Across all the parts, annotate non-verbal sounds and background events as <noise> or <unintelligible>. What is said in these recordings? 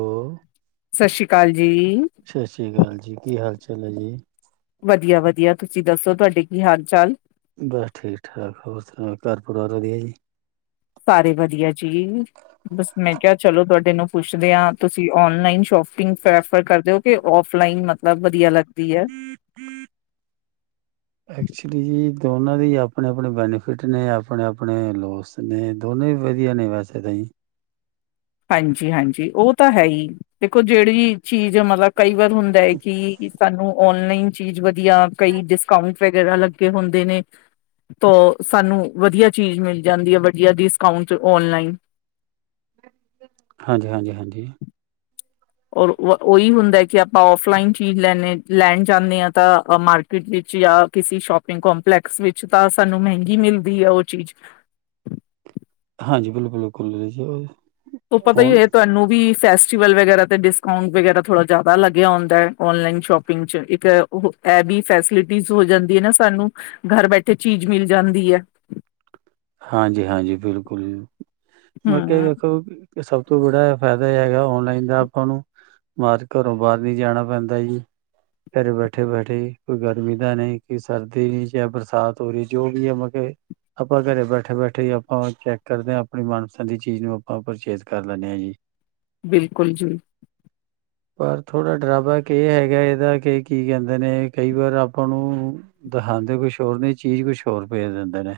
ਓ ਸਸ ਸ਼੍ਰੀ ਕਾਲ ਜੀ। ਸ਼ਸ਼ ਸ਼੍ਰੀ ਕਾਲ ਜੀ। ਕੀ ਹਾਲ ਚਾਲ ਐ ਜੀ? ਵਧੀਆ-ਵਧੀਆ ਤੁਸੀ ਦੱਸੋ ਤੁਆਡੇ ਕੀ ਹਾਲ ਚਾਲ? ਬਸ ਠੀਕ-ਠਾਕ। ਹੋਰ ਸੁਣਾਓ ਘਰ ਪਰਿਵਾਰ ਵਧੀਆ ਜੀ? ਸਾਰੇ ਵਧੀਆ ਜੀ। ਬਸ ਮੈਂ ਕਿਆ ਚਲੋ ਤੁਆਡੇ ਨੂੰ ਪੁੱਛਦੇ ਆਂ ਤੁਸੀ ਓਨਲਾਈਨ ਸ਼ੋਫਿੰਗ ਪ੍ਰੈਫਰ ਕਰਦੇ ਓ ਕੇ ਓਫਲਾਈਨ ਮਤਲਬ ਵਧੀਆ ਲੱਗਦੀ ਐ? ਹੂੰ। ਐਕਚੁਲੀ ਜੀ ਦੋਨਾਂ ਦੇ ਈ ਆਪਣੇ-ਆਪਣੇ ਬੈਨੀਫਿਟ ਨੇ, ਆਪਣੇ-ਆਪਣੇ ਲੋਸ ਨਈ ਦੋਨੋਂ ਵੀ ਵਧੀਆ ਨੇ ਵੈਸੇ ਤੇ। ਹਾਂਜੀ-ਹਾਂਜੀ ਓ ਤਾਂ ਹੈ ਈ। ਦੇਖੋ ਜੜੀ ਵੀ ਚੀਜ ਐ ਮਤਲਬ ਕਈ ਵਾਰ ਹੁੰਦਾ ਏ ਕਿ ਸਾਨੂੰ ਓਨਲਾਈਨ ਚੀਜ਼ ਵਧੀਆ, ਕਈ ਡਿਸਕਾਊਂਟ ਵਗੈਰਾ ਲੱ ਗੇ ਹੁੰਦੇ ਨੇ ਤੋ ਸਾਨੂੰ ਵਧੀਆ ਚੀਜ਼ ਮਿਲ ਜਾਂਦੀ ਏ ਵਧੀਆ ਡਿਸਕਾਊਂਟ 'ਚ ਓਨਲਾਈਨ ਹਾਂਜੀ-ਹਾਂਜੀ-ਹਾਂਜੀ। ਔਰ ਉਵ ਓਈ ਹੁੰਦੈ ਕਿ ਆਪਾਂ ਓਫਲਾਈਨ ਚੀਜ਼ ਲੈਣੇ ਲੈਣ ਜਾਂਨੇ ਆਂ ਤਾਂ ਅ ਮਾਰ ਕਿਟ ਵਿੱਚ ਯਾਂ ਕਿਸੀ ਸ਼ੋਪਿੰਗ ਕੋਂਪਲੈਕਸ ਵਿੱਚ ਤਾਂ ਸਾਨੂੰ ਮੈਹੰਗੀ ਮਿਲਦੀ ਆ ਓ ਚੀਜ। ਹਾਂਜੀ ਬਿਲਕੁਲ-ਬਿਲਕੁਲ <unintelligible> ਤੇ ਪਤਾ ਈ ਹੋਏ ਤੁਆਨੂੰ ਵੀ ਫੈਸਟੀਵਲ ਵਗੈਰਾ ਤੇ, ਡਿਸਕਾਊਂਟ ਵਗੈਰਾ ਥੋੜਾ ਜਿਆਦਾ ਲੱਗਿਆ ਹੁੰਦੈ ਓਨਲਾਈਨ ਸ਼ੋਪਿੰਗ 'ਚ। ਇੱਕ ਉਹ ਐ ਵੀ ਫੈਸਿਲਿਟੀਜ਼ ਹੋ ਜਾਂਦੀ ਏ ਨਾ ਸਾਨੂੰ, ਘਰ ਬੈਠੇ ਚੀਜ਼ ਮਿਲ ਜਾਂਦੀ ਐ। ਹਾਂਜੀ-ਹਾਂਜੀ, ਬਿਲਕੁਲ ਜੀ। ਬਾਕੀ ਐ ਹਮ ਦੇਖੋ ਤੇ ਸਭ ਤੋਂ ਬੜਾ ਐ ਫਾਏਦਾ ਏ ਹੈਗਾ ਔਨਲਾਈਨ ਦਾ ਆਪਾਂ ਨੂੰ ਬਾਦ ਘਰੋਂ ਬਾਰ ਨੀ ਜਾਣਾ ਪੈਂਦਾ ਜੀ। ਘਰੇ ਬੈਠੇ-ਬੈਠੇ ਜੀ ਕੋਈ ਗਰਮੀ ਦਾ ਨਈ, ਕੋਈ ਸਰਦੀ ਨੀ, ਚਾਏ ਬਰਸਾਤ ਹੋ ਰਈ, ਜੋ ਵੀ ਐ ਮ ਕੇ ਆਪਾਂ ਘਰੇ ਬੈਠੇ-ਬੈਠੇ ਈ ਆਪਾਂ ਚੈੱਕ ਕਰਦੇ ਆਂ ਆਪਣੀ ਮਨ ਪਸੰਦ ਦੀ ਚੀਜ਼ ਨੂੰ ਆਪਾਂ ਪਰਚੇਜ ਕਰ ਲੈਂਨੇ ਆ ਜੀ। ਬਿਲਕੁਲ ਜੀ। ਪਰ ਥੋੜਾ ਡਰਾ ਬੈਕ ਏੱਕ ਐ ਹੈਗੈ ਏਦਾ ਕੇ ਕੀ ਕੈਂਦੇ ਨੇ ਕਈ ਵਾਰ ਆਪਾਂ ਨੂੰ ਦਖਾਂਦੇ ਕੁਛ ਹੋਰ ਨੇ ਜ ਚੀਜ ਕੁਛ ਹੋਰ ਭੇਜ ਦਿੰਦੇ ਨੇ।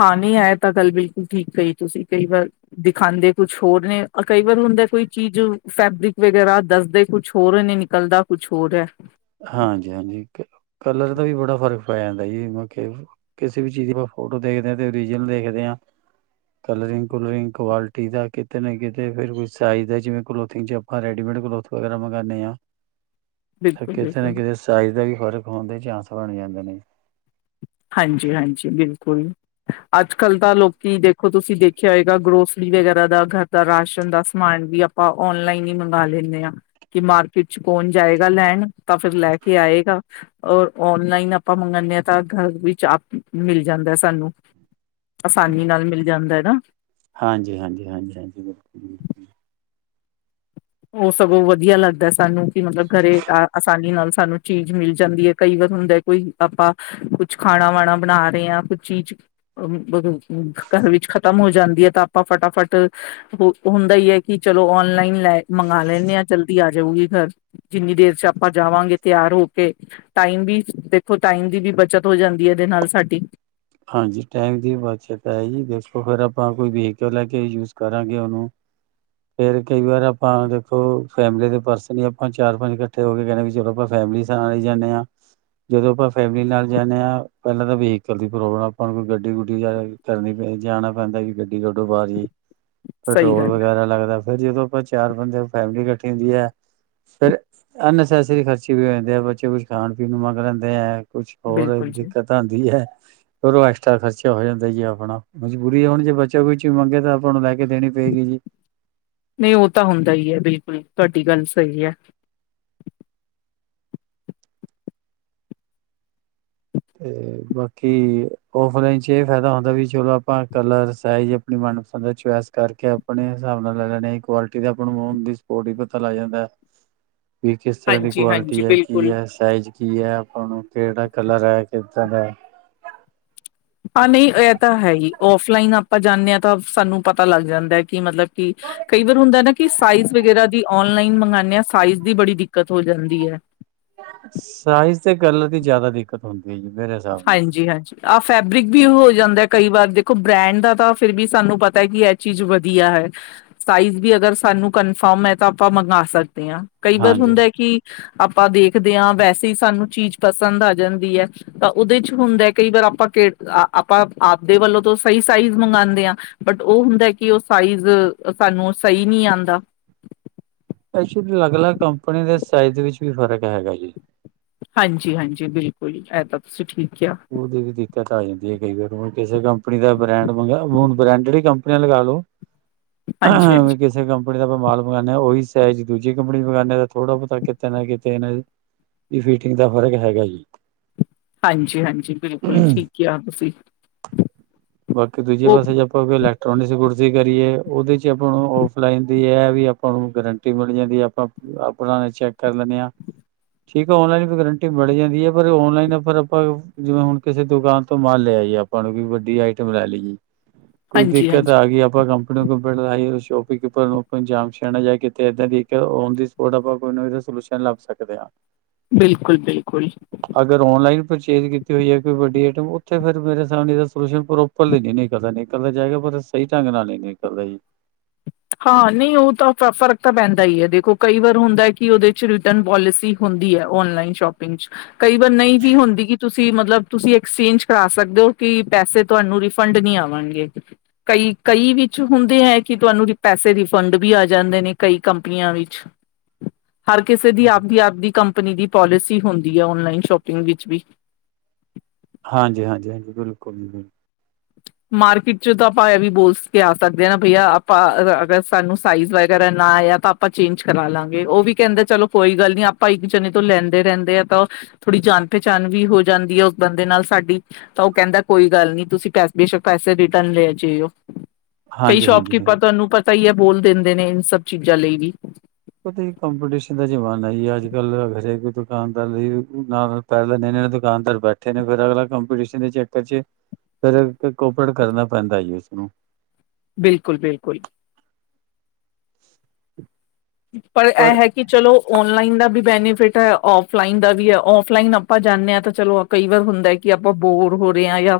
ਹਾਂ ਨਈ ਐ ਤਾਂ ਗੱਲ ਬਿਲਕੁਲ ਠੀਕ ਕਈ ਤੁਸੀ। ਕਈ ਵਾਰ ਦਿਖਾਂਦੇ ਕੁਛ ਹੋਰ ਨੇ ਅ ਕਈ ਵਾਰ ਹੁੰਦੈ ਕੋਈ ਚੀਜ ਫੈਬਰਿਕ ਵਗੈਰਾ ਦੱਸਦੇ ਕੁਛ ਹੋਰ ਨੇ, ਨਿਕਲਦਾ ਕੁਛ ਹੋਰ ਐ ਹਾਂਜੀ- ਹਾਂਜੀ ਕਲਰ ਦਾ, ਵੀ ਬੜਾ ਫਰਕ ਪੈ ਜਾਂਦਾ ਜੀ ਕਿਸੇ ਵੀ ਚੀਜ਼ ਦੀ, ਆਪਾਂ ਫੋਟੋ ਦੇਖਦੇ ਹਾਂ, ਤੇ ਓਰੀਜਨਲ ਦੇਖਦੇ ਹਾਂ। ਕਲਰਿੰਗ -ਕੁਲਰਿੰਗ ਕੁਆਲਿਟੀ ਦਾ ਕਿਤੇ ਨਾ, ਕਿਤੇ ਫੇਰ ਵੀ ਸਾਈਜ ਦਾ ਜਿਵੇਂ ਕਲੋਥਿੰਗ 'ਚ ਰੇਡੀਮੇਡ ਕਲੋਥ ਵਗੈਰਾ ਮੰਗਾਨੇ ਆਂ। ਬਿਲਕੁਲ ਕਿਤੇ ਨਾ ਬਿਲਕੁਲ ਕਿਤੇ, ਸਾਈਜ ਦਾ ਵੀ ਫ਼ਰਕ ਹੋਣ ਦੇ ਚਾਂਸ ਬਣ ਜਾਂਦੇ ਨੇ। ਹਾਂਜੀ-ਹਾਂਜੀ, ਬਿਲਕੁਲ, ਅੱਜ-ਕੱਲ੍ਹ ਤਾਂ ਲੋਕੀ ਦੇਖੋ ਤੁਸੀਂ ਦੇਖਿਆ ਹੋਏਗਾ, ਗਰੋਸਰੀ ਵਗੈਰਾ ਦਾ ਘਰ ਦਾ ਰਾਸ਼ਨ ਦਾ ਸਮਾਨ ਵੀ, ਆਪਾਂ, ਔਨਲਾਈਨ ਈ ਮੰਗਵਾ ਲੈਂਨੇ ਆ। ਕਿ ਮਾਰਕੀਟ ਚ ਕੌਣ ਜਾਏਗਾ ਲੈਣ, ਤਾਂ ਫਿਰ ਲੈ ਕੇ ਆਏਗਾ। ਔਰ ਔਨਲਾਈਨ, ਆਪਾਂ ਮੰਗਾਨੇ ਆ ਤਾਂ ਘਰ ਵਿੱਚ ਆਪ ਮਿਲ ਜਾਂਦਾ, ਸਾਨੂੰ ਆਸਾਨੀ ਨਾਲ ਮਿਲ ਜਾਂਦਾ ਐ ਨਾ ਹਾਂਜੀ-ਹਾਂਜੀ, ਹਾਂਜੀ-ਹਾਂਜੀ, ਬਿਲਕੁਲ -ਬਿਲਕੁਲ ਓ ਸਗੋਂ ਵਧੀਆ ਲੱਗਦਾ, ਸਾਨੂੰ ਕਿ ਮਤਲਬ ਘਰੇ ਆ ਆਸਾਨੀ ਨਾਲ ਸਾਨੂੰ, ਚੀਜ ਮਿਲ ਜਾਂਦੀ ਐ, ਕਈ ਵਾਰ ਹੁੰਦਾ ਕੋਈ ਆਪਾਂ ਕੁਛ ਖਾਣਾ ਵਾਣਾ ਬਣਾ ਰਏ ਆਂ ਕੁੱਛ ਚੀਜ ਘਰ ਵਿੱਚ ਖਤਮ ਹੋ ਜਾਂਦੀ ਐ। ਤਾਂ ਆਪਾਂ ਫਟਾਫਟ ਹੁੰਦਾ ਈ ਐ ਕਿ, ਚਲੋ ਓਨਲਾਈਨ ਲੈ, ਮੰਗਾ ਲੈਂਨੇ ਆਂ ਜਲਦੀ ਆ ਜਾਊਗੀ ਘਰ, ਜਿੰਨੀ, ਦੇਰ 'ਚ ਆਪਾਂ ਜਾਵਾਂਗੇ ਤੇਆਰ ਹੋ ਕੇ, ਟਾਈਮ ਵੀ ਦੇਖੋ ਟਾਈਮ, ਦੀ ਵੀ ਬੱਚਤ ਹੋ ਜਾਂਦੀ ਐ, ਇਦੇ ਨਾਲ ਸਾਡੀ, ਹਾਂਜੀ, ਟਾਈਮ ਦੀ ਬੱਚਤ ਐ, ਜੀ ਦੇਖੋ ਫਿਰ ਆਪਾਂ ਕੋਈ ਵੀਕਲ ਲੈ ਕੇ ਯੂਜ ਕਰਾਂਗੇ ਓਨੂੰ, ਫੇਰ ਕਈ ਵਾਰ ਆਪਾਂ ਦੇਖੋ, ਫੈਮਲੀ ਦੇ ਪਰਸਨ ਈ ਆਪਾਂ ਚਾਰ, ਪੰਜ ਕੱਠੇ, ਫੇਰ ਓ ਕੈੰਦੇ ਵੀ ਚਲੋ, ਆਪਾਂ ਫੈਮਲੀ ਚ ਆ ਈ ਜਾਂਨੇ ਆਂ। ਜਦੋਂ ਆਪਾਂ, ਫੈਮਲੀ ਨਾਲ ਜਾਂਨੇ ਆਂ ਪੈਲਾਂ ਤਾਂ ਵਹੀਕਲ ਦੀ ਗੋ ਆਪਾਂ ਨੂੰ, ਕੋਈ ਗੱਡੀ -ਗੁੱਡੀ ਕਰਨੀ ਪੈਂ ਜਾਣੀ ਪੈਂਦਾ ਕਿ ਗੱਡੀ ਕੱਢੋ ਬਾਹਰ ਜੀ, ਸਹੀ ਪੈਟਰੋਲ ਗੱਲ ਹੈ ਵਗੈਰਾ ਲੱਗਦੈ, ਫੇਰ ਜਦੋਂ ਆਪਾਂ ਚਾਰ ਬੰਦੇ ਫੈਮਲੀ ਕੱਠੀ ਹੁੰਦੀ ਐ। ਫੇਰ ਅਨਨਸੈਸਰੀ ਖਰਚੇ ਵੀ ਹੋ ਜਾਂਦੇ ਆ, ਬੱਚੇ ਕੁਝ ਖਾਣ- ਪੀਣ ਨੂੰ ਮੰਗ ਲੈਂਦੇ ਆ, ਕੁਛ ਹੋਰੇ ਬਿਲਕੁਲ ਜੀ ਦਿੱਕਤ ਆਂਦੀ ਹੈ। ਫੇਰ ਓ ਐਕਸਟਰਾ ਖਰਚਾ ਹੋ ਜਾਂਦਾ ਜੀ ਆਪਣਾ, ਮਜਬੂਰੀ ਐ ਹੁਣ ਜੇ ਬੱਚਾ ਕੋਈ ਚੀ ਮੰਗੇ ਤਾਂ ਆਪਾਂ ਨੂੰ ਲੈ ਕੇ ਦੇਣੀ ਪਏਗੀ ਜੀ। ਨਈ ਓ ਤਾਂ ਹੁੰਦਾ ਈ ਐ ਬਿਲਕੁਲ, ਤੁਆਡੀ ਗੱਲ ਸਈ ਐ। ਤੇ, ਬਾਕੀ ਔਫਲਾਈਨ ਚ ਏਹ ਫਾਏਦਾ ਹੁੰਦਾ ਵੀ ਚਲੋ ਆਪਾਂ ਕਲਰ, ਸਾਈਜ ਆਪਣੀ ਮਨਪਸੰਦ ਦਾ ਚੁਆਏਸ ਕਰਕੇ ਆਪਣੇ ਹਿਸਾਬ ਨਾਲ ਲੈ ਲੈਨੇ, ਕੁਆਲਟੀ ਦੇ ਆਪਾਂ ਨੂੰ ਔਨ ਦੀ ਸਪੋਟ ਈ ਪਤਾ ਲੱਗ ਜਾਂਦਾ। ਵੀ ਕਿਸ ਤਰ੍ਹਾਂ ਦੀ ਹਾਂਜੀ, ਹਾਂਜੀ ਕੁਆਲਟੀ ਐ, ਕੀ ਬਿਲਕੁਲ। ਐ, ਸ ਸਾਈਜ ਕੀ ਐ, ਆਪਾਂ ਨੂੰ ਕੇਹੜਾ ਕਲਰ ਐ, ਕਿੱਦਾਂ ਦੈ ਹਾਂ ਨਈ ਏਹ ਤਾਂ ਹੈ ਈ, ਔਫਲਾਈਨ ਆਪਾਂ ਜਾਂਨੇ ਆਂ ਤਾਂ, ਸਾਨੂੰ ਪਤਾ ਲੱਗ ਜਾਂਦਾ ਕਿ, ਮਤਲਬ, ਕਿ ਕਈ ਵਾਰ ਹੁੰਦਾ ਨਾ, ਕਿ ਸਾਈਜ਼ ਵਗੈਰਾ ਦੀ ਓਨ ਓਨਲਾਈਨ ਮੰਗਾਨੇ ਆਂ, ਸਾਈਜ਼ ਦੀ ਬੜੀ ਦਿੱਕਤ ਹੋ ਜਾਂਦੀ ਐ। ਸਾਈਜ਼ ਤੇ ਕਲਰ ਦੀ ਜਾਦਾ ਦਿੱਕਤ ਹੁੰਦੀ ਐ, ਮੇਰੇ ਹਿਸਾਬ ਨਾਲ ਹਾਂਜੀ-ਹਾਂਜੀ। ਆਹ ਫੈਬਰਿਕ ਵੀ ਹੋ ਜਾਂਦਾ ਕਈ ਵਾਰ ਦੇਖੋ ਬ੍ਰੈਂਡ ਦਾ, ਤਾਂ ਫਿਰ ਵੀ ਸਾਨੂੰ ਪਤਾ ਕਿ ਐ ਚੀਜ਼ ਵਧੀਆ ਹੈ। ਸਾਈਜ਼ ਵੀ ਅਗਰ ਸਾਨੂੰ ਕਨਫਰਮ ਐ ਤਾਂ ਆਪਾਂ ਮੰਗਾਂ ਸਕਦੇ ਆਂ। ਕਈ ਵਾਰ ਹਾਂਜੀ ਹੁੰਦਾ ਕਿ, ਆਪਾਂ ਦੇਖਦੇ ਆਂ ਵੈਸੇ, ਈ ਸਾਨੂੰ ਚੀਜ਼ ਪਸੰਦ ਆ ਜਾਂਦੀ ਐ। ਉਦੇ 'ਚ ਹੁੰਦਾ ਕਈ ਵਾਰ, ਆਪਾਂ ਤੇ ਆਪਾਂ ਆਪਦੇ ਵੱਲੋਂ, ਤੋਂ ਸਈ ਸਾਈਜ਼ ਮੰਗਾਂਦੇ ਆਂ। ਬਟ ਓ ਹੁੰਦਾ, ਕਿ ਓ ਸਾਈਜ਼ ਸਾਨੂੰ ਸਈ ਨੀਂ ਆਂਦਾ। ਐਕਚਲੀ ਅਲੱਗ -ਅਲੱਗ ਕੰਪਨੀ ਦੇ ਸਾਈਜ਼ ਵਿਚ ਵੀ ਫ਼ਰਕ ਹੈਗਾ ਜੀ‌। ਹਾਂਜੀ-ਹਾਂਜੀ, ਬਿਲਕੁਲ ਈ ਐ ਤਾਂ ਤੁਸੀਂ ਠੀਕ ਕਿਆ। ਓਹਦੀ ਵੀ ਦਿੱਕਤ ਆ ਜਾਂਦੀ ਹੈ, ਕਈ ਵਾਰ ਕਿਸੇ ਕੰਪਨੀ ਦਾ ਬ੍ਰੈਂਡ ਮੰਗੇਯਾ ਹੁਣ ਬ੍ਰੈਂਡੇਡ ਈ ਕੰਪ ੀਆਂ ਲਗਾ ਲਓ ਹਾਂਜੀ ਵੀ, ਹਾਂਜੀ ਕਿਸੇ ਕੰ ਕੰਪਨੀ ਦਾ ਮੈ ਮਾਲ ਮੰਗਾਨੇ ਹਾਂ, ਓਹੀ ਸੈਜ਼ ਦੂਜੀ ਕੰਪਨੀ ਦਾ ਮੰਗਾਨੇ ਹਾਂ, ਤੇ ਥੋੜਾ ਬੋਤਾ ਕਿਤੇ ਨਾ ਕਿਤੇ ਏਹ ਵੀ ਫੀਟਿੰਗ ਤਾਂ ਫਰਕ ਹੈਗਾ ਈ ਏ। ਹਾਂਜੀ-ਹਾਂਜੀ, ਬਿਲਕੁਲ, ਠੀਕ ਕਿਆ ਤੁਸੀਂ। ਬਾਕੀ ਦੂਜੇ ਉਹ ਪਾਸੇ ਜਾਓ ਕਿਉਂਕਿ ਇਲੈਕਟ੍ਰੋਨਿਕਸ ਗੁਡਸ ਦੀ ਕਰੀਏ ਓਹਦੇ 'ਚ ਆਪਾਂ ਨੂੰ ਔਫਲਾਈਨ ਦੀ ਏਹ ਹੈ ਵੀ ਆਪਾਂ ਨੂੰ ਗਰੰਟੀ ਮਿਲ ਜਾਂਦੀ ਏ, ਆਪਾਂ ਆਪਣਾ ਚੈਕ ਕਰ ਲੈੇਨੇ ਆਾਂ ਠੀਕ ਆ ਔਨਲਾਈਨ ਦੀ ਗਰੰਟੀ ਮਿਲ ਜਾਂਦੀ ਹੈ ਪਰ ਔਨਲਾਈਨ ਫਿਰ ਆਪਾਂ ਜਿਵੇਂ ਹੁਣ, ਕਿਸੇ ਦੁਕਾਨ ਤੋਂ ਮਾਲ ਲੈ ਆਈਏ ਆਪਾਂ ਮਲਬ ਕੀ ਵਦੀਆ ਆਈਟਮ ਲੈ ਲਈਏ, ਕੋਈ ਹਾਂਜੀ ਹਾਂਜੀ ਦਿੱਕਤ ਆ ਗਈ ਆਪਾਂ ਕੰਪ <unintelligible> ਹੋਰ ਆਪਾਂ ਕੋਈ ਨਾ ਕੋਈ ਸੋਲੂਸ਼ਨ ਲੱਬ ਸਕਦੇ ਆਂ। ਬਿਲਕੁਲ-ਬਿਲਕੁਲ। ਅਗਰ ਔਨਲਾਈਨ ਪਰਚੇਜ ਕੀਤੀ ਹੋਈ ਹੈ ਕੋਈ ਵੱਡੀ ਆਈਟਮ ਓਥੇ ਫੇੇਰ ਮੇਰੇ ਏਨਾਂ ਦਾ ਸੋਲੂਸ਼ਨ ਪ੍ਰੋਪਰਲੀ ਨੀ ਨਿਕਲਦਾ। ਨਿਕਲ ਤਾਂ ਜਾਏਗਾ ਪਰ ਸਈ ਢੰਗ ਨਾਲ ਨਈ ਨਿਕਲਦਾ ਜੀ। ਹਾਂ, ਨਈ ਓਹ ਤਾਂ ਫ ਫਰਕ ਤਾਂ ਪੈਂਦਾ ਈ ਐ। ਦੇਖੋ ਕਈ ਵਾਰ ਹੁੰਦੈ ਕਿ ਓਹਦੇ ਚ ਰਿਟਨ ਪੋਲਿਸੀ ਹੁੰਦੀ ਐ ਔਨਲਾਈਨ ਸ਼ੋਪਿੰਗ ਚ। ਕਈ ਵਾਰ ਨਈ ਵੀ ਹੁੰਦੀ ਕਿ ਤੁਸੀਂ ਕਿ ਮਤਲਬ ਤੁਸੀਂ ਐਕਸਚੇਂਜ ਕਰਾ ਸਕਦੇ ਓ, ਕਿ ਪੈਸੇ ਤੁਵਾਨੂੰ ਰਿਫੰਡ ਨਈ ਆਵਨਗੇ। ਕਈ-ਕਈ ਵਿੱਚ ਹੁੰਦੇ ਐ। ਕਿ ਤਵਾਨੂੰ ਪੈਸੇ ਰਿਫੰਡ ਵੀ ਆ ਜਾਂਦੇ ਨੇ ਕਈ ਕੰਪਨੀਆਂ ਵਿੱਚ। ਹਰ ਕਿਸੇ ਦੀ ਆਪਦੀ-ਆਪਦੀ ਕੰਪਨੀ ਦੀ ਪੋਲਿਸੀ ਹੁੰਦੀ ਐ ਓਨਲਾਈਨ ਸ਼ੋਪਿੰਗ ਵਿੱਚ ਵੀ। ਹਾਂਜੀ-ਹਾਂਜੀ-ਹਾਂਜੀ, ਬਿਲਕੁਲ ਜੀ ਬਿਲ ਮਾਰਕੀਟ 'ਚ ਤਾਂ ਆਪਾਂ ਐਹ ਵੀ ਬੋਲ ਸ ਕੇ ਆ ਸਕਦੇ ਹਾਂ ਨਾ ਭਈਆ ਆਪਾਂ ਅਗਰ ਸਾਨੂੰ ਸਾਈਜ਼ ਵਗੈਰਾ ਨਾ ਆਇਆ ਤਾਂ ਆਪਾਂ ਚੇਂਜ ਕਰਾ ਲਾਂਗੇ। ਓ ਵੀ ਕੈਂਦੇ ਚਲੋ ਕੋਈ ਗੱਲ ਨੀ ਆਪਾਂ ਭਾਈ ਗੁਰਚਰਨੇ ਤੋਂ ਲੈਂਦੇ ਰੈਂਦੇ ਐ ਤਾਂ ਓਹ ਥੋੜੀ ਜਾਨ ਪਹਚਾਨ ਵੀ ਹੋ ਜਾਂਦੀ ਹੈ ਓਸ ਬੰਦੇ ਨਾਲ ਸਾਡੀ, ਤਾਂ ਓਹ ਕਹੈਂਦਾ ਕੋਈ ਗੱਲ ਨਹੀਂ ਤੁਸੀਂ ਪੈਸੇ ਬੇਸ਼ਕ ਪੈਸੇ ਰਿਟਨ ਲੈ ਜਈਓ। ਕਈ ਹਾਂਜੀ ਹਾਂਜੀ ਹਾਂਜੀ ਸ਼ੋਪਕੀਪਰ ਤਵਾਨੂੰ ਪ ਤਾਂ ਹੀ ਐ ਬੋਲ ਦੇੰਦੇ ਨੇ ਇਨ ਸਭ ਚੀਜ਼ਾਂ ਲਈ ਵੀ ਓਹਤੇ ਕੰਪੀਟੀਸ਼ਨ ਦਾ ਜ਼ਮਾਨਾ ਜੀ ਅੱਜ-ਕੱਲ੍ਹ, ਹਰੇਕ ਦੁਕਾਨਦਾਰ ਲਈ, ਨਾਲ ਪੈਹਲਾਂ <unintelligible> ਦੁਕਾਨਦਾਰ ਬੈਠੇ ਨੇ, ਫਿਰ ਅਗਲਾ ਕੰਪੀਟੀਸ਼ਨ ਦੇ ਚੱਕਰ ਚ' ਪਰ ਤੇ ਕੋਪਰੇਟ ਕਰਨਾ ਪੈਂਦੈ ਜੀ, ਉਸਨੂੰ ਬਿਲਕੁਲ-ਬਿਲਕੁਲ ਵਿੱਚ ਪਰ ਐ ਹੈ ਕਿ ਕਿ ਚਲੋ ਔਨਲਾਈਨ ਦਾ ਵੀ ਬੈਨੀਫਿਟ ਹੈ, ਔਫਲਾਈਨ ਦਾ ਵੀ ਹੈ। ਔਫਲਾਈਨ ਆਪਾਂ ਜਾਨੇ ਹਾਂ ਤੇ ਚਲੋ ਕਈ ਵਾਰ ਹੁੰਦੈ ਕਿ ਆਪਾਂ ਬੋਰ ਹੋ ਰਹੇ ਹਾਂ ਯਾ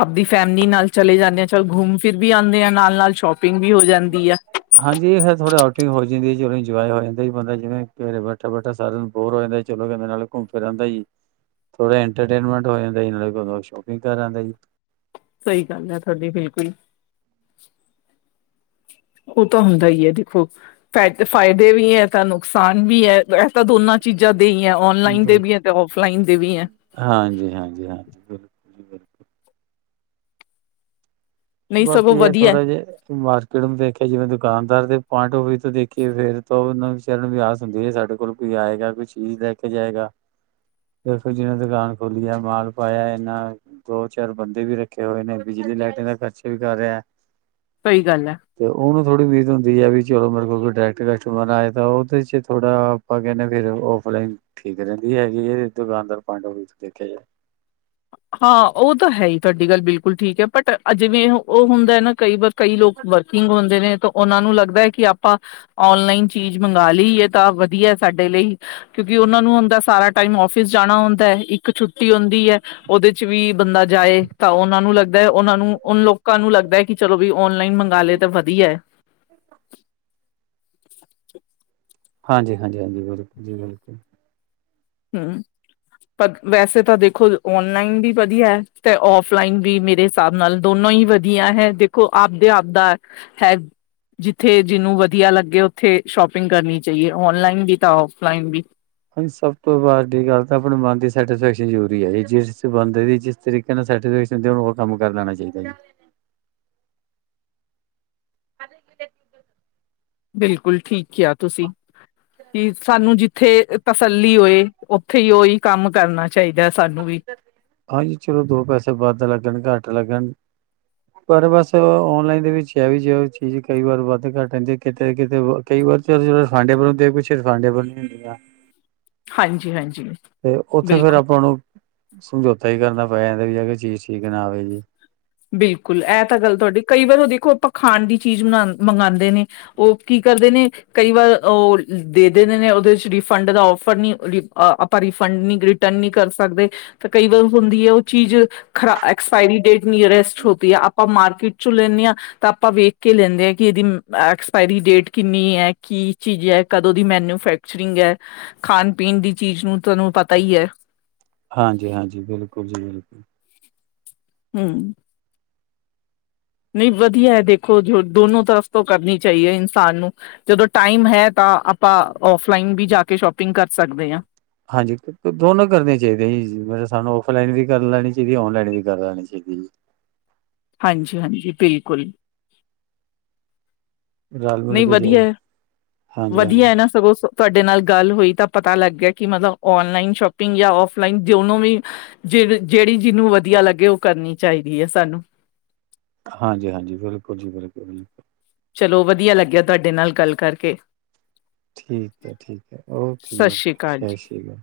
ਆਪਦੀ ਫੈਮਲੀ ਨਾਲ ਚਲੇ ਜਾਨੇ ਆ, ਚਲ ਘੂੰਮ ਫਿਰ ਵੀ ਆਂਦੇ ਆ ਨਾਲ ਨਾਲ ਸ਼ੋਪਿੰਗ ਵੀ ਹੋ ਜਾਂਦੀ ਐ। ਹਾਂਜੀ, ਫੇਰ ਥੋੜਾ ਆਊਟਿੰਗ ਹੋ ਜਾਂਦੀ, ਜਿਵੇਂ ਇੰਜੋਯ ਹੋ ਜਾਂਦਾ। ਬੰਦਾ ਜਿਵੇਂ ਘਰੇ ਬੈਠਾ ਬੈਠਾ ਸਾਰਾ ਦਿਨ ਬੋਰ ਹੋ ਜਾਂਦਾ। ਚਲਾ ਜਾਂਦਾ ਨਾਲ ਘੁੰਮ ਫਿਰ ਆਂਦਾ ਈ ਏ। ਥੋੜ੍ਹਾ ਐਂਟਰਟੇਨਮੈਂਟ ਹੋ ਜਾਂਦਾ ਇੰਜ ਲਗਦਾ, ਨਾਲ ਸ਼ੋਪਿੰਗ ਕਰ ਆਂਦਾ ਜੀ। ਸਈ ਗੱਲ ਹੈ ਤਵਾਡੀ, ਬਿਲਕੁਲ। ਏਹ ਤਾਂ ਹੁੰਦਾ ਈ ਐ, ਦੇਖੋ। ਫੈ ਫਾਇਦੇ ਵੀ ਐ ਤਾਂ ਨੁਕਸਾਨ ਵੀ ਐ। ਐਹ ਤਾਂ ਦੋਨਾਂ ਚੀਜਾਂ ਦੇ ਹੀ ਆਂ ਓਨਲਾਈਨ ਦੇ ਵੀ ਐਂ ਤੇ ਔਫਲਾਈਨ ਦੇ ਵੀ ਐਂ। ਹਾਂਜੀ-ਹਾਂਜੀ-ਹਾਂਜੀ, ਬਿਲਕੁਲ ਜੀ ਬਿਲਕੁਲ। ਨਹੀਂ ਬਾਕੀ ਸਗੋਂ ਐ ਵਧੀਆ ਥੋੜਾ ਜਿਆ ਮਾਰ ਕਿੜਮ ਦੇਖਿਆ ਜਿਵੇਂ ਦੁਕਾਨਦਾਰ ਦੇ ਪੁਆਇੰਟ ਓਫ ਵਿਯੂ ਤੋਂ ਦੇਖੀਏ ਫੇਰ ਤੋਂ ਉਨੂੰ ਵਿਚਾਰੇ ਨੂੰ ਆਸ ਹੁੰਦੀ ਏ ਸਾਡੇ ਕੋਲ ਕੋਈ ਆਏਗਾ, ਕੋਈ ਚੀਜ਼ ਲੈ ਕੇ ਜਾਏਗਾ। ਦੇਖੋ ਜਿਵੇਂ ਦੁਕਾਨ ਖੋਲੀ ਆ, ਮਾਲ ਪਾਇਆ ਏਨਾਂ ਦੋ-ਚਾਰ ਬੰਦੇ ਵੀ ਰੱਖੇ ਹੋਏ ਨੇ। ਬਿਜਲੀ ਲਾਈਟਾਂ ਦਾ ਖਰਚਾ ਵੀ ਕਰ ਰਿਆਂ। ਸਈ ਗੱਲ ਐ। ਤੇ ਓਨੂੰ ਥੋੜੀ ਉਮੀਦ ਹੁੰਦੀ ਐ ਵੀ ਚਲੋ ਮੇਰੇ ਕੋਲ ਕੋਈ ਡਾਇਰੈਕਟ ਕਸਟਮਰ ਆਏ ਤਾਂ ਓਦੇ 'ਚ ਈ ਥੋੜਾ ਓ ਕੇਨੇਂ ਆ ਫੇਰ ਔਫਲਾਈਨ ਠੀਕ ਰੇਂਦੀ ਹੈਗੀ ਏ ਜੇ ਦੁਕਾਨਦਾਰ <unintelligible> ਦੇਖਿਆ ਜਾਏ। ਹਾਂ ਓ ਤਾਂ ਹੈ ਈ ਤੁਆਡੀ ਗੱਲ ਬਿਲਕੁਲ ਠੀਕ ਐ ਬਟ ਅਜੇ ਵੀ ਇਹ ਓ ਹੁੰਦੈ ਨਾ ਕਈ ਵਾਰ ਕਈ ਲੋਕ ਵਰਕਿੰਗ ਹੋਂਦੇ ਨੇ ਤਾਂ ਓਨਾਂ ਨੂੰ ਲੱਗਦੈ ਕਿ ਆਪਾਂ ਓਨਲਾਈਨ ਚੀਜ ਮੰਗਵਾ ਲਈ ਏ ਤਾਂ ਵਧੀਐ ਸਾਡੇ ਲਈ ਕਿਉਂਕਿ ਓਨਾ ਨੂੰ ਹੁੰਦੈ ਸਾਰਾ ਟਾਈਮ ਓਫਿਸ ਜਾਣਾ ਹੁੰਦੈ ਇੱਕ ਛੁੱਟੀ ਹੁੰਦੀ ਐ ਓਦੇ 'ਚ ਵੀ ਬੰਦਾ ਜਾਏ ਤਾਂ ਓਨਾਂ ਨੂੰ ਲੱਗਦੈ ਓਨਾਂ ਨੂੰ ਓਨ ਲੋ ਕਾਂ ਨੂੰ ਲੱਗਦੈ ਕਿ ਚਲੋ ਵੀ ਓਨਲਾਈਨ ਮੰਗ ਲਏ ਤਾਂ ਵਧੀਐ। ਹਾਂਜੀ-ਹਾਂਜੀ-ਹਾਂਜੀ, ਬਿਲਕੁਲ ਜੀ ਬਿਲਕੁਲ। ਹੂੰ। ਪਗ ਵੈਸੇ ਤਾਂ ਦੇਖੋ ਓਨਲਾਈਨ ਵੀ ਵਧੀਐਂ ਤੇ ਓਫਲਾਈਨ ਵੀ ਮੇਰੇ ਸਾਬ ਨਾਲ ਦੋਨੋ ਈ ਵਧੀਆ ਹੈ। ਦੇਖੋ ਆਪਦੇ ਆਪਦਾ <unintelligible> ਜਿੱਥੇ ਜਿਨੂੰ ਵਧੀਆ ਲੱਗੇ ਓਥੇ ਸ਼ੋਪਿੰਗ ਕਰਨੀ ਚਾਈਏ। ਓਨਲਾਈਨ ਵੀ ਤਾਂ ਓਫਲਾਈਨ ਵੀ। ਹਾਂਜੀ ਸਭ ਤੋਂ ਵਾਢੀ ਗੱਲ ਤਾਂ ਆਪਣੇ ਮਨ ਦੀ ਸੈਟਿਸਫੈਕਸ਼ਨ ਜਰੂਰੀ ਐ ਜੀ। ਜਿਸ ਬੰਦੇ ਦੀ ਜਿਸ ਤਰੀ ਕੇ ਨਾਲ ਸੈਟਿਸਫੈਕਸ਼ਨ ਤੇਨੂੰ ਓ ਕੰਮ ਕਰ ਲੈਣਾ ਚਾਹੀਦੈ ਜੀ। ਹਾਲੀ ਕਿਤੇ ਨਈ ਬਿਲਕੁਲ ਠੀਕ ਕਿਆ ਤੁਸੀ। ਕਿ ਸਾਨੂੰ ਜਿੱਥੇ ਅ ਤਸੱਲੀ ਹੋਏ ਓਥੇ ਈ ਓਈ ਕੰਮ ਕਰਨਾ ਚਾਈਦੈ ਸਾਨੂੰ ਵੀ। ਹਾਂਜੀ ਚਲੋ ਦੋ ਪੈਸੇ ਵੱਧ ਲੱਗਣ, ਘੱਟ ਲੱਗਣ ਪਰ ਬਸ ਓਨਲਾਈਨ ਦੇ ਵਿੱਚ ਹੈ ਵੀ ਜੇ ਓਈ ਚੀਜ਼ ਕਈ ਵਾਰ ਵੱਧ ਘੱਟ ਆਂਦੀ ਕਿਤੇ ਨਾ ਕਿਤੇ ਕਈ ਵਾਰ ਤੇ ਜੜੇ ਫਾਂਡੇ ਪਰਦੇ ਕੁਛ ਏਕ ਫਾਂਡੇ ਪਰ ਨ ਹੁੰਦੇ ਆ। ਹਾਂਜੀ, ਹਾਂਜੀ। ਤੇ ਓਥੇ ਫੇਰ ਬਿਲਕੁਲ ਆਪਾਂ ਨੂੰ ਸਮਝੌਤਾ ਈ ਕਰਨਾ ਪੈ ਜਾਂਦੈ ਵੀ ਐਵੇ ਚੀਜ਼ ਠੀਕ ਨਾ ਆਵੇ ਜੀ ਬਿਲਕੁਲ ਐ ਤਾਂ ਗੱਲ ਤੁਆਡੀ ਕਈ ਵਾਰ ਓ ਦੇਖੋ ਆਪਾਂ ਖਾਣ ਦੀ ਚੀਜ਼ ਨਾ ਮੰਗਾਂਦੇ ਨੇ ਓ ਕੀ ਕਰਦੇ ਨੇ ਕਈ ਵਾਰ ਓ ਦੇ ਦੇਂਦੇ ਨੇ ਉਦੇ 'ਚ ਰਿਫੰਡ ਦਾ ਓਫਰ ਨੀ ਨੀ ਆ ਪਾਂ ਰਿਫੰਡ ਨੀ ਰਿਟਰਨ ਨੀ ਕਰ ਸਕਦੇ ਫੇਰ ਕਈ ਵਾਰ ਹੁੰਦੀ ਏ ਓ ਚੀਜ ਖਰਾ ਐਕਸਪਾਇਰੀ ਡੇਟ ਨਿਅਰੈਸਟ ਹੋਤੀ ਐ। ਆਪਾਂ ਮਾਰਕੀਟ 'ਚੋਂ ਲੈਨੇ ਆਂ ਤਾਂ ਆਪਾਂ ਵੇਖ ਕੇ ਲੈਂਦੇ ਐਂ ਕਿ ਏਦੀ ਐਕਸਪਾਇਰੀ ਡੇਟ ਕਿੰਨੀ ਐ, ਕੀ ਚੀਜ ਐ, ਕਦੋਂ ਦੀ ਮੈਨਯੁਫੈਕ ਚਰਿੰਗ ਐ। ਖਾਨ ਪੀਨ ਦੀ ਚੀਜ ਨੂੰ ਤੁਆਨੂੰ ਪਤਾ ਈ ਐ। ਹਾਂਜੀ-ਹਾਂਜੀ, ਬਿਲਕੁਲ ਜੀ ਬਿਲਕੁਲ। ਹੂੰ। ਨਈ ਵਧੀਐ। ਦੇਖੋ ਜੋ ਦੋਨੋ ਤਰਫ਼ ਤੋਂ ਕਰਨੀ ਚਾਈਏ ਇਨਸਾਨ ਨੂੰ। ਜਦੋਂ ਟਾਈਮ ਹੈ ਤਾਂ ਆਪਾਂ ਓਫਲਾਈਨ ਵੀ ਜਾ ਕੇ ਸ਼ੋਪਿੰਗ ਕਰ ਸਕਦੇ ਆਂ। ਹਾਂਜੀ ਫੇਰ ਤੇ ਦੋਨੋਂ ਕਰਨੀਆਂ ਚਾਈਦੀਐਂ ਜੀ ਮਤਲਬ ਸਾਨੂੰ ਓਫਲਾਈਨ ਵੀ ਕਰ ਲੈਣੀ ਚਾਈਦੀ ਐ, ਓਨਲਾਈਨ ਵੀ ਕਰ ਲੈਣੀ ਚਾਈਦੀ ਐ ਜੀ। ਹਾਂਜੀ-ਹਾਂਜੀ, ਬਿਲਕੁਲ। ਰਲ ਮਿਲ ਨਈ ਕੇ ਚਾਹੀਦਾ ਵਧੀਐ, ਹਾਂਜੀ ਹਾਂਜੀ ਵਧੀਐ ਨਾ ਸਗੋਂ ਤੁਆਡੇ ਨਾਲ ਗੱਲ ਹੋਈ ਤਾਂ ਪਤਾ ਲੱਗ ਗਿਆ ਕਿ ਮਤਲਬ ਓਨਲਾਈਨ ਸ਼ੋਪਿੰਗ ਯਾ ਓਫਲਾਈਨ ਦੋਨੋ ਵੀ ਜਿਹ ਜਿਹੜੀ ਜਿਹਨੂੰ ਵਧੀਆ ਲੱਗੇ ਉਹ ਕਰਨੀ ਚਾਹੀਦੀ ਏ ਸਾਨੂੰ ਹਾਂਜੀ ਹਾਂਜੀ ਬਿਲਕੁਲ ਜੀ ਬਿਲਕੁਲ ਚਲੋ ਵਧੀਆ ਲੱਗਿਆ ਤੁਹਾਡੇ ਨਾਲ ਗੱਲ ਕਰਕੇ ਠੀਕ ਹੈ ਠੀਕ ਹੈ ਓਕੇ ਸਤਿ ਜੀ ਸ੍ਰੀ ਓਕੇ ਅਕਾਲ ਜੀ ਸਸ਼ ਈ ਕਾਲ